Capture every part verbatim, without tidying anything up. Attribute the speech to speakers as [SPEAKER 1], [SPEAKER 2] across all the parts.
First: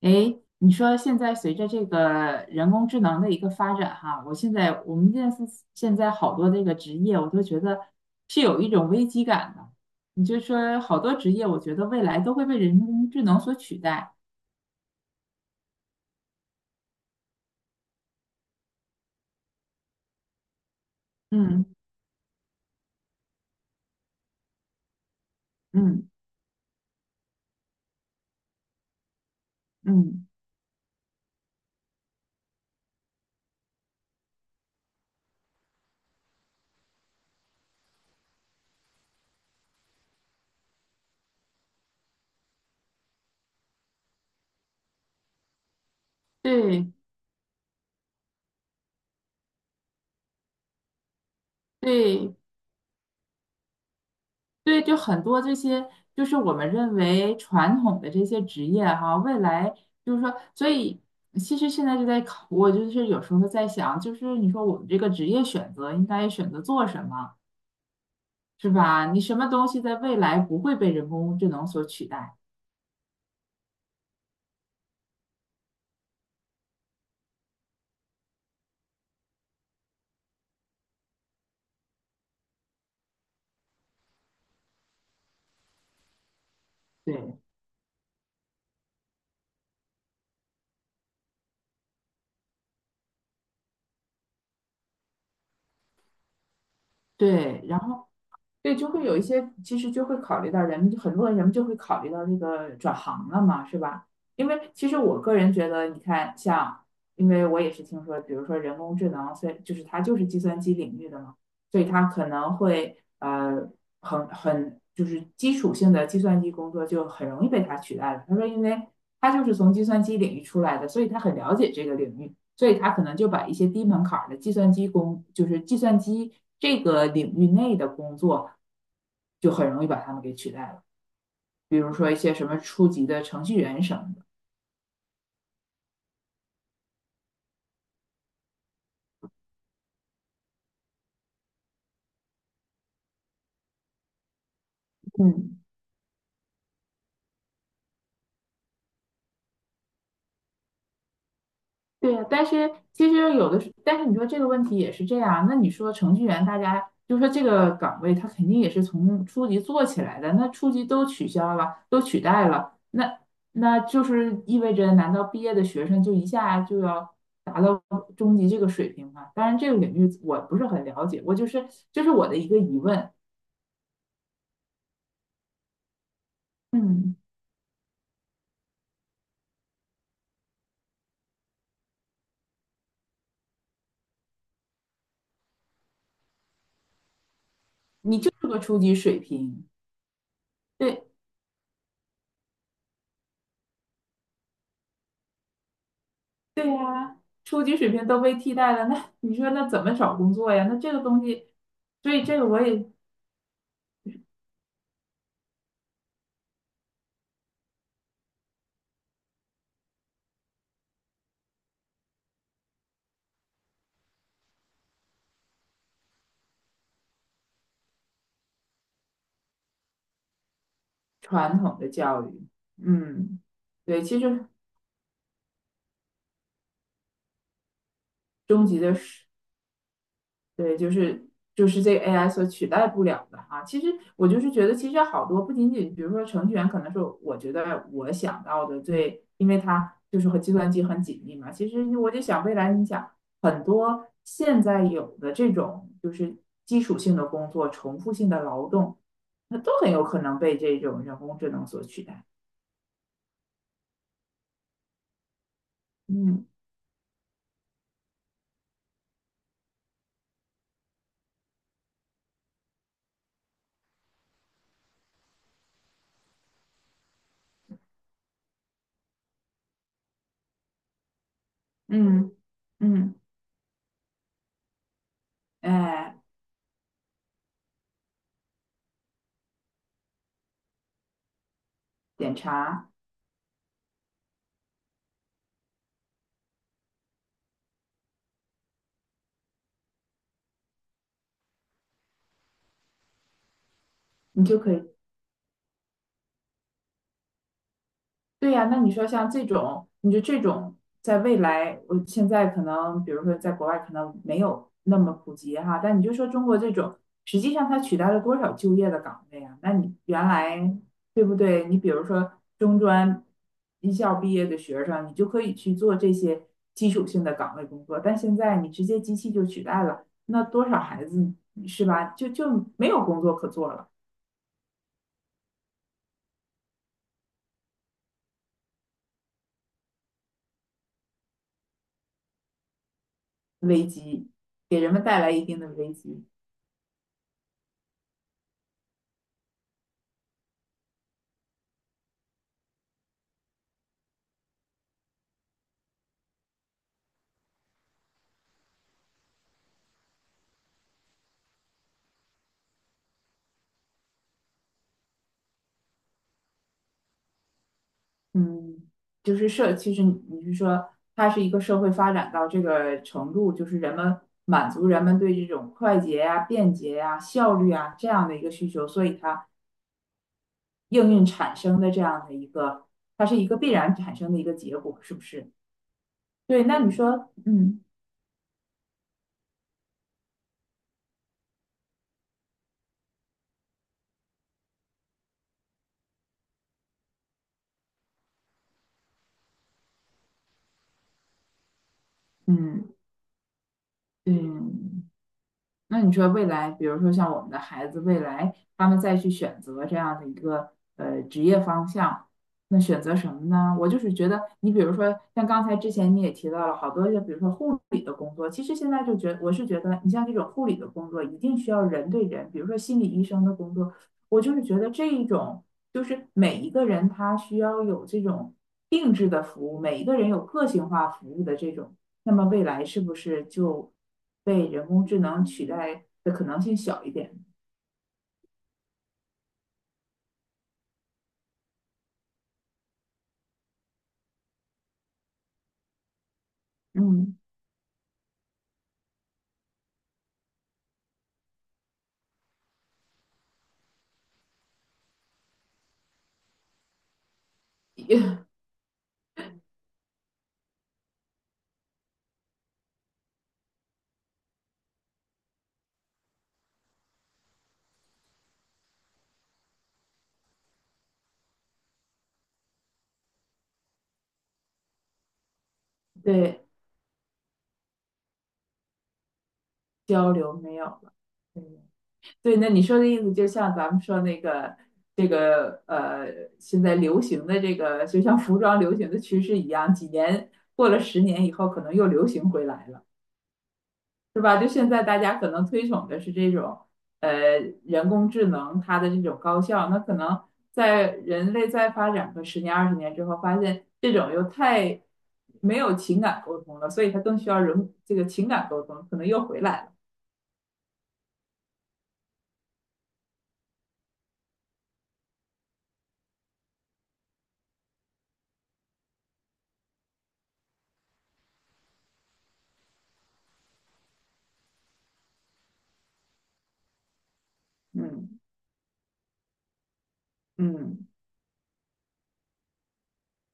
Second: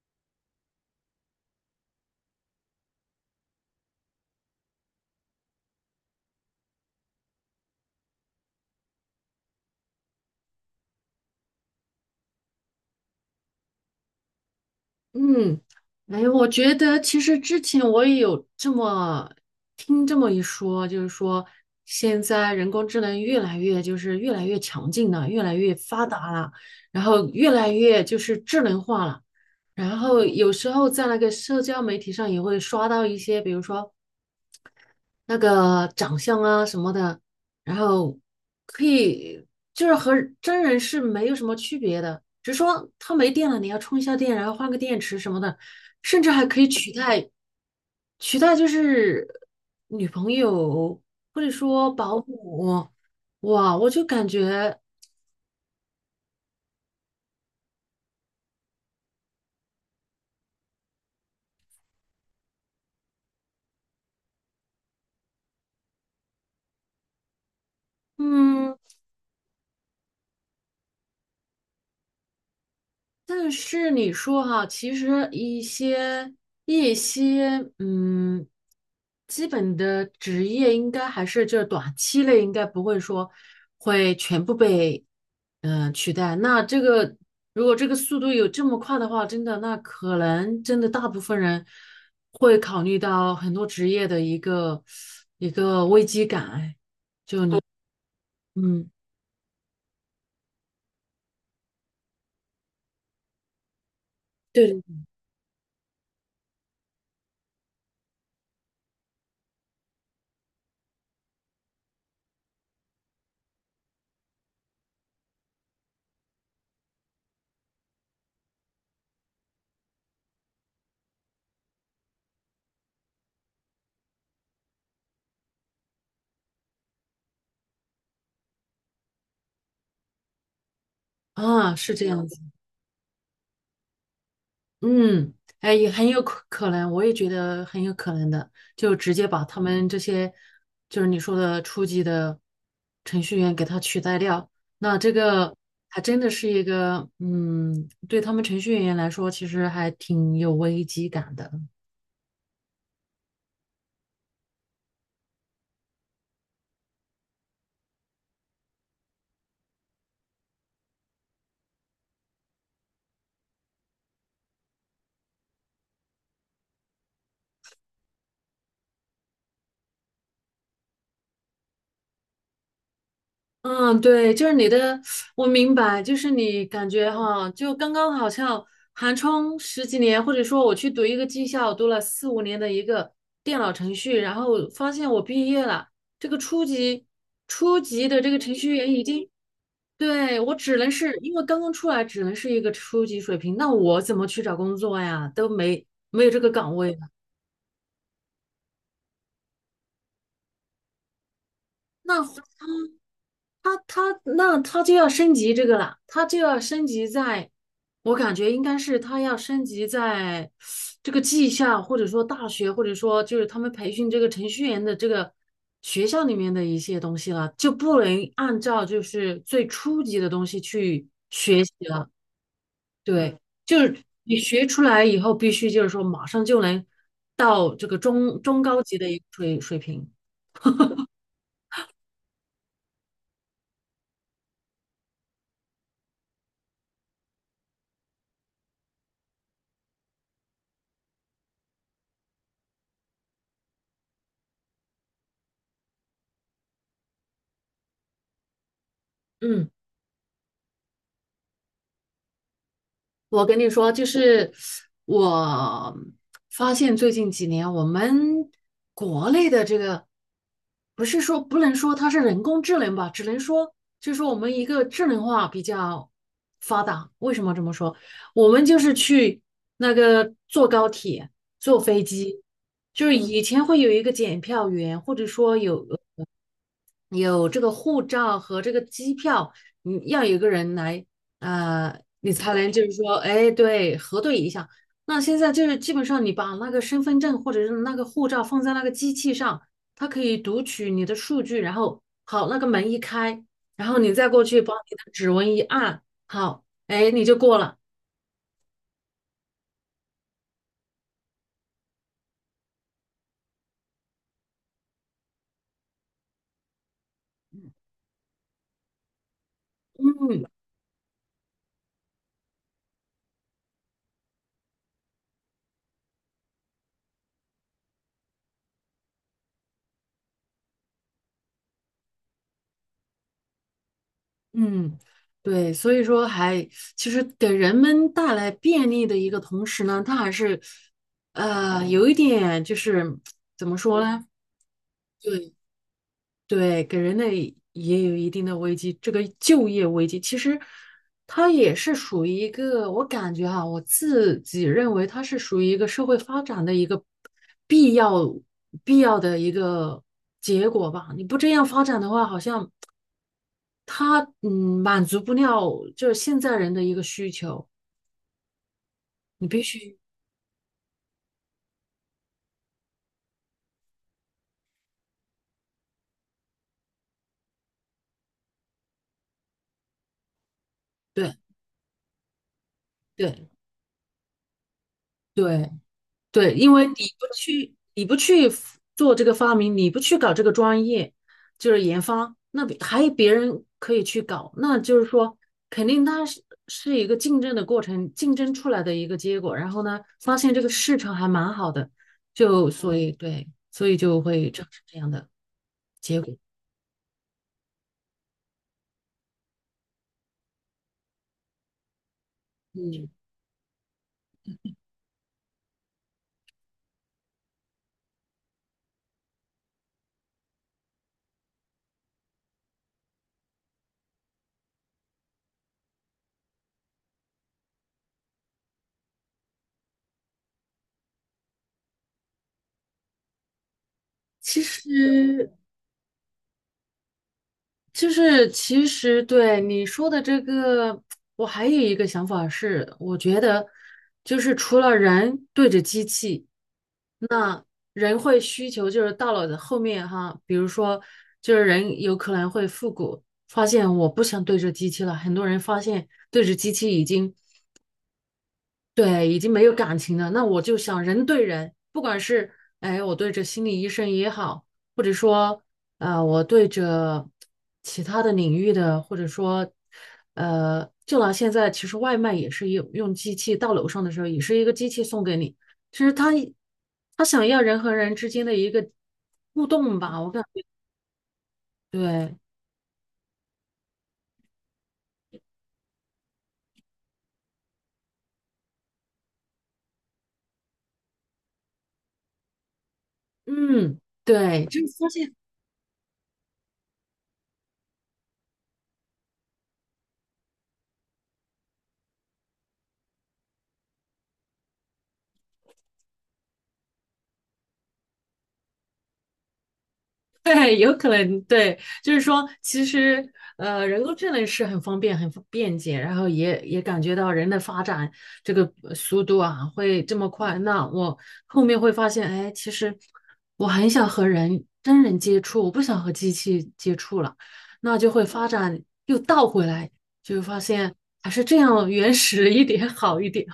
[SPEAKER 1] 诶，你说现在随着这个人工智能的一个发展，哈，我现在我们现在是现在好多这个职业，我都觉得是有一种危机感的。你就说好多职业，我觉得未来都会被人工智能所取代。
[SPEAKER 2] 嗯，哎，我觉得其实之前我也有这么听这么一说，就是说
[SPEAKER 1] 嗯
[SPEAKER 2] 现在人工智能越来越就是越来越强劲了，越来越发
[SPEAKER 1] 嗯
[SPEAKER 2] 达了，然后越来越就是智能化了。然后
[SPEAKER 1] 嗯，
[SPEAKER 2] 有时候在那个社交媒体上也会刷到一些，比如说那个长相啊什么的，然后可以就是和真人是没有什么区别的，只是说它没电了，你要充一下电，然后换个电池什么的，甚至还可以
[SPEAKER 1] 对
[SPEAKER 2] 取代取代就是女朋友或者说保
[SPEAKER 1] 对
[SPEAKER 2] 姆，哇，我就感觉
[SPEAKER 1] 对，就很多这些，就是我们认为传统的这些职业哈、未来就是说，所以其实现在就在考，我就是有时候在想，就是你说我们这个职业选择应该选择做什么，是
[SPEAKER 2] 嗯。
[SPEAKER 1] 吧？你什么东西在未来不会被人工智能所取代？
[SPEAKER 2] 但是你说哈，其实一些一些嗯，基本的职业应该还是就是短期内应该不会说会全部被嗯、呃取代。那这个
[SPEAKER 1] 对
[SPEAKER 2] 如果这个速度有这么快的话，真的那可能真的大部分人会考虑到很多职业的一个一个危机感。哎，
[SPEAKER 1] 对，然后。对，就
[SPEAKER 2] 嗯，
[SPEAKER 1] 会有一些，其实就会考虑到人们，很多人人们就会考虑到这个转行了嘛，是吧？因为
[SPEAKER 2] 对，
[SPEAKER 1] 其实我个人觉得，你看，像，因为我也是听说，比如说人工智能，所以就是它就是计算机领域的嘛，所以它可能会呃很很就是基础性的计算机工作就很容易被它取代了。他说，因为他就是从计算机领域出来的，所以他很了解这个领域。所以他可能就把一些低门槛的计算机工，就是计算机这个领域内的工作，就很容易把他们给取代了，
[SPEAKER 2] 啊，
[SPEAKER 1] 比如
[SPEAKER 2] 是这
[SPEAKER 1] 说一
[SPEAKER 2] 样。
[SPEAKER 1] 些什么初级的程序员什么的，
[SPEAKER 2] 嗯，哎，也很有可可能，我也觉得很有可能的，就直接把他们这些，就是你说的初级的程序员给他取代掉，那这个
[SPEAKER 1] 嗯。
[SPEAKER 2] 还真的是一个，嗯，对他们程序员来说，其实还挺有危机感的。
[SPEAKER 1] 对呀，但是其实有的时，但是你说这个问题也是这样。那你说程序员，大家就说这个岗位，他肯定也是从初级做起来的。那初级都取消了，都取代了，那那就是意味着，难道毕业的学生就一下就要达到中级这个水平吗？当然，这个领域我不是很了解，我就是这是我的一个疑问。
[SPEAKER 2] 嗯，对，就是你的，我明白，就是你感觉
[SPEAKER 1] 嗯，
[SPEAKER 2] 哈，就刚刚好像寒窗十几年，或者说我去读一个技校，读了四五年的一个电脑程序，然后发现我毕业了，这个初级初级
[SPEAKER 1] 你
[SPEAKER 2] 的
[SPEAKER 1] 就
[SPEAKER 2] 这个
[SPEAKER 1] 是
[SPEAKER 2] 程
[SPEAKER 1] 个
[SPEAKER 2] 序
[SPEAKER 1] 初
[SPEAKER 2] 员
[SPEAKER 1] 级
[SPEAKER 2] 已
[SPEAKER 1] 水
[SPEAKER 2] 经，
[SPEAKER 1] 平，
[SPEAKER 2] 对，我只能
[SPEAKER 1] 对，
[SPEAKER 2] 是因为刚刚出来，只能是一个初级水平，那我怎么去找工作呀？都没没有这个
[SPEAKER 1] 对
[SPEAKER 2] 岗位了，
[SPEAKER 1] 呀，初级水平都被替代了，那你说那怎么找工作呀？那这个东西，所以这个
[SPEAKER 2] 那
[SPEAKER 1] 我也
[SPEAKER 2] 他他那他就要升级这个了，他就要升级在，我感觉应该是他要升级在这个技校，或者说大学，或者说就是他们培训这个程序员的这个学校里面的一些东西了，就不能按照就是最初级的东西去
[SPEAKER 1] 传
[SPEAKER 2] 学习
[SPEAKER 1] 统的
[SPEAKER 2] 了。
[SPEAKER 1] 教育，
[SPEAKER 2] 对，
[SPEAKER 1] 嗯，
[SPEAKER 2] 就是
[SPEAKER 1] 对，其
[SPEAKER 2] 你
[SPEAKER 1] 实
[SPEAKER 2] 学出来以后，必须就是说马上就能到这个中中
[SPEAKER 1] 中级
[SPEAKER 2] 高
[SPEAKER 1] 的
[SPEAKER 2] 级的一个
[SPEAKER 1] 是。
[SPEAKER 2] 水水平。
[SPEAKER 1] 对，就是就是这个 A I 所取代不了的啊！其实我就是觉得，其实好多不仅仅，比如说程序员，可能是我觉得我想到的最，因为它就是和计算机很紧密嘛。其实我就想，未来你想很多现在有的这种就是基础性的工作、重复性的劳动，那
[SPEAKER 2] 嗯。
[SPEAKER 1] 都很有可能被这种人工智能所取代。
[SPEAKER 2] 我跟你说，就是我
[SPEAKER 1] 嗯
[SPEAKER 2] 发现最近几年，我们国内的这个不是说不能说它是人工智能吧，只能说就是说我们一个智能化比较发达。为什么这么说？我们就是去那个坐高铁、坐飞
[SPEAKER 1] 嗯
[SPEAKER 2] 机，就是
[SPEAKER 1] 嗯，
[SPEAKER 2] 以前会有一个检票员，或者说有
[SPEAKER 1] 哎，
[SPEAKER 2] 有这个护照和这个机票，你要有一个人来，呃，你
[SPEAKER 1] 点
[SPEAKER 2] 才能就
[SPEAKER 1] 查
[SPEAKER 2] 是说，哎，对，核对一下。那现在就是基本上你把那个身份证或者是那个护照放在那个机器上，它可以读取你的数据，然后好，那个门一开，然后你再过
[SPEAKER 1] 你就
[SPEAKER 2] 去
[SPEAKER 1] 可
[SPEAKER 2] 把
[SPEAKER 1] 以。
[SPEAKER 2] 你的指纹一按，好，哎，你就过了。
[SPEAKER 1] 对呀，那你说像这种，你说这种在未来，我现在可能，比如说在国外可能没有那么普及哈，但你就说中国这种，实际上它取代了多少就业的岗位啊？那你原来对不对？你比如说中专一校毕业的学生，你就可以去做这些基础性的岗位工作，但现在你直接机器就取代了，那多少孩子是吧？就就没有工作可做了，
[SPEAKER 2] 嗯，对，所以说还其实给人们带来便利的一个同时呢，它还是呃有一点就是怎么
[SPEAKER 1] 危
[SPEAKER 2] 说呢？
[SPEAKER 1] 机给人们带来一
[SPEAKER 2] 对
[SPEAKER 1] 定的危机。
[SPEAKER 2] 对，给人类也有一定的危机。这个就业危机其实它也是属于一个，我感觉哈、我自己认为它是属于一个社会发展的一个必要必要的一个结果吧。你不这样发展的话，好像。它嗯满足不了就是现在人的一个需求，
[SPEAKER 1] 嗯，就
[SPEAKER 2] 你
[SPEAKER 1] 是
[SPEAKER 2] 必
[SPEAKER 1] 社，其
[SPEAKER 2] 须
[SPEAKER 1] 实你你是说，它是一个社会发展到这个程度，就是人们满足人们对这种快捷呀、便捷呀、效率啊这样的一个需求，所以它应运
[SPEAKER 2] 对
[SPEAKER 1] 产生的这样的一个，它是一
[SPEAKER 2] 对
[SPEAKER 1] 个必然产生的一个结果，是不是？
[SPEAKER 2] 对对，
[SPEAKER 1] 对，
[SPEAKER 2] 因
[SPEAKER 1] 那
[SPEAKER 2] 为
[SPEAKER 1] 你
[SPEAKER 2] 你不
[SPEAKER 1] 说，
[SPEAKER 2] 去
[SPEAKER 1] 嗯
[SPEAKER 2] 你不去 f- 做这个发明，你不去搞这个专业，就是研发，那别还有别人可以去搞，那就是说肯定它是是一个竞争的过程，竞争出来的一个结果，然后呢，发现这个市场还蛮好的，就
[SPEAKER 1] 嗯
[SPEAKER 2] 所以对，所以就会产生这
[SPEAKER 1] 嗯，
[SPEAKER 2] 样的
[SPEAKER 1] 那你
[SPEAKER 2] 结
[SPEAKER 1] 说
[SPEAKER 2] 果，
[SPEAKER 1] 未来，比如说像我们的孩子，未来他们再去选择这样的一个呃职业方向，那选
[SPEAKER 2] 嗯。
[SPEAKER 1] 择什么呢？我就是觉得，你比如说像刚才之前你也提到了好多，就比如说护理的工作，其实现在就觉我是觉得，你像这种护理的工作，一定需要人对人，比如说心理医生的工作，我就是觉得这一种就是每一个人他需要有这种定制的服务，每一个人有个性化服务的这种。那么未来是不是就
[SPEAKER 2] 其
[SPEAKER 1] 被人工智能
[SPEAKER 2] 实，
[SPEAKER 1] 取代的可能性小一点？
[SPEAKER 2] 就是其实对你说的这个，我还有一个想法是，我觉得就是除了人对着机器，
[SPEAKER 1] 嗯，
[SPEAKER 2] 那人会需求就是到了后面哈，比如说就是人有可能会复古，发现我不想对着机器了，很多人发现对着机器已经。对，已经没有感情了。那我就想人对人，不管是哎，我对着心理医生也好，或者说呃，我对着其他的领域的，或者说呃，就拿现在其实外卖也是用用机器到楼上的时候，也是一个机器送给你。其实他
[SPEAKER 1] 对，
[SPEAKER 2] 他想要人和人之间的一个互动吧，我
[SPEAKER 1] 交
[SPEAKER 2] 感
[SPEAKER 1] 流
[SPEAKER 2] 觉
[SPEAKER 1] 没有了。嗯，
[SPEAKER 2] 对，
[SPEAKER 1] 对，那你说的意思就像咱们说那个这个呃，现在流行的这个，就像服装流行的趋势一样，几年过了十年以后，可能又流行回来了。
[SPEAKER 2] 嗯，
[SPEAKER 1] 是吧？
[SPEAKER 2] 对，
[SPEAKER 1] 就
[SPEAKER 2] 就是
[SPEAKER 1] 现在
[SPEAKER 2] 发
[SPEAKER 1] 大
[SPEAKER 2] 现。
[SPEAKER 1] 家可能推崇的是这种，呃，人工智能它的这种高效，那可能在人类再发展个十年二十年之后，发现这种又太没有情感沟通了，所以它更需要人这个情感沟通，可能又回来了。
[SPEAKER 2] 对，有可能对，就是说，其实呃，人工智能是很方便、很方便捷，然后也也感觉到人的发展这个呃速度啊会这么快。那我后面会发现，哎，其实我很想和人真人接触，我不想和机器接触了，那就会
[SPEAKER 1] 嗯
[SPEAKER 2] 发展又倒回来，就发现
[SPEAKER 1] 嗯，
[SPEAKER 2] 还是这样原始一点好一点。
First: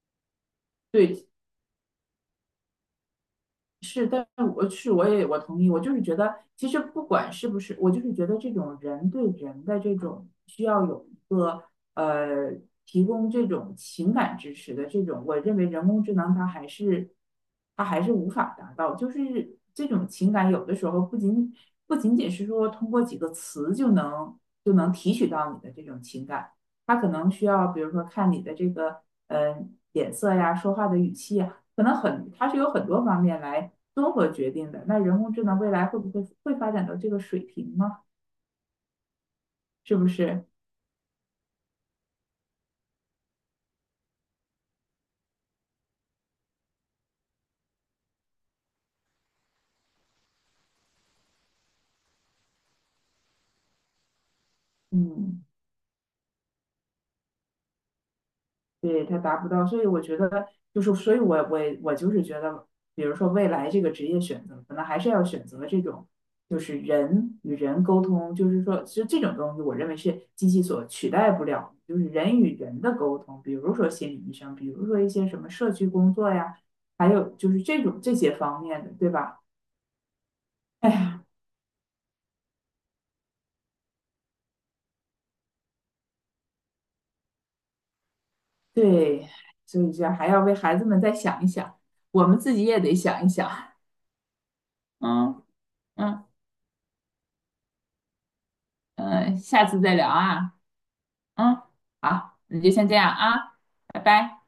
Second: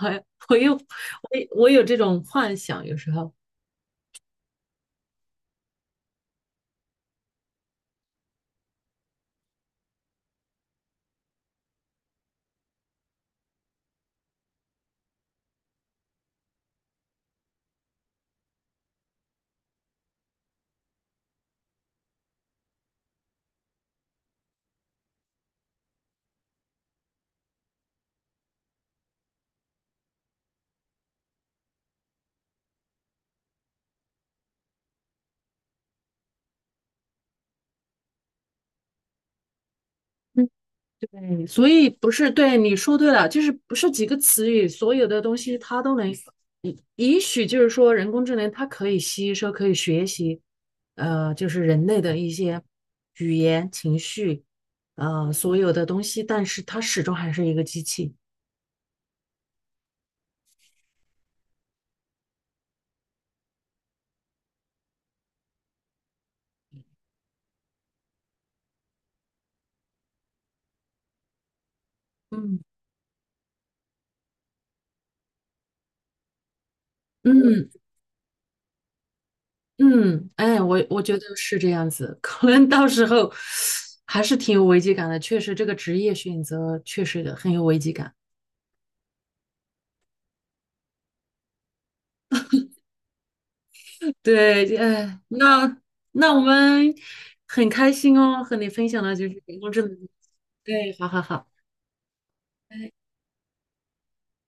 [SPEAKER 2] 我我又我
[SPEAKER 1] 对。
[SPEAKER 2] 我有这种幻想，有时候。
[SPEAKER 1] 是，但是我是我也我同意，我就是觉得，其实不管是不是，我就是觉得这种人对人的这种需要有一个呃提供这种情感支持的这种，我认为人工智能它还是它还是无法达到，就是这种情感有的时候不仅不仅仅是说通过几个词就能就能提取到你的这种情感，它可能需要比如说看你的这个嗯、呃、脸色呀，说话的语气呀。可能很，它是有很多方面来综合决定的。那人工智能未来会不会会发展到这个水平呢？是不是？
[SPEAKER 2] 对，所以不是，对，你说对了，就是不是几个词语，所有的东西它都能，也也许就是说人工智能它可以吸收，可以学习，呃，就是人类的一些语言、情绪，呃，
[SPEAKER 1] 嗯，
[SPEAKER 2] 所有的东西，但是它始终还是一个机器。
[SPEAKER 1] 对，它达不到，所以我觉得就是，所以我我我就是觉得，比如说未来这个职业选择，可能还是要选择这种。就是人与人沟通，就是说，其实这种东西，我认为是机器所取代不了的，就是人与
[SPEAKER 2] 嗯
[SPEAKER 1] 人的沟通，比如说心理医生，比如说一些什么社区工作呀，还有就是
[SPEAKER 2] 嗯
[SPEAKER 1] 这种这些方面的，对吧？
[SPEAKER 2] 嗯，哎，我我觉
[SPEAKER 1] 哎，
[SPEAKER 2] 得是这样子，可能到时候还是挺有危机感的。确实，这个职业选择确实很有危机感。
[SPEAKER 1] 对，所以这还要为孩子们再想一想，我们自己也得想一想。
[SPEAKER 2] 对，哎，
[SPEAKER 1] 嗯
[SPEAKER 2] 那
[SPEAKER 1] 嗯
[SPEAKER 2] 那我们很开心哦，和你分享了就
[SPEAKER 1] 嗯，
[SPEAKER 2] 是人
[SPEAKER 1] 下
[SPEAKER 2] 工
[SPEAKER 1] 次
[SPEAKER 2] 智
[SPEAKER 1] 再
[SPEAKER 2] 能。
[SPEAKER 1] 聊啊。
[SPEAKER 2] 对，好好好。
[SPEAKER 1] 嗯，好，那就先这样啊，拜拜。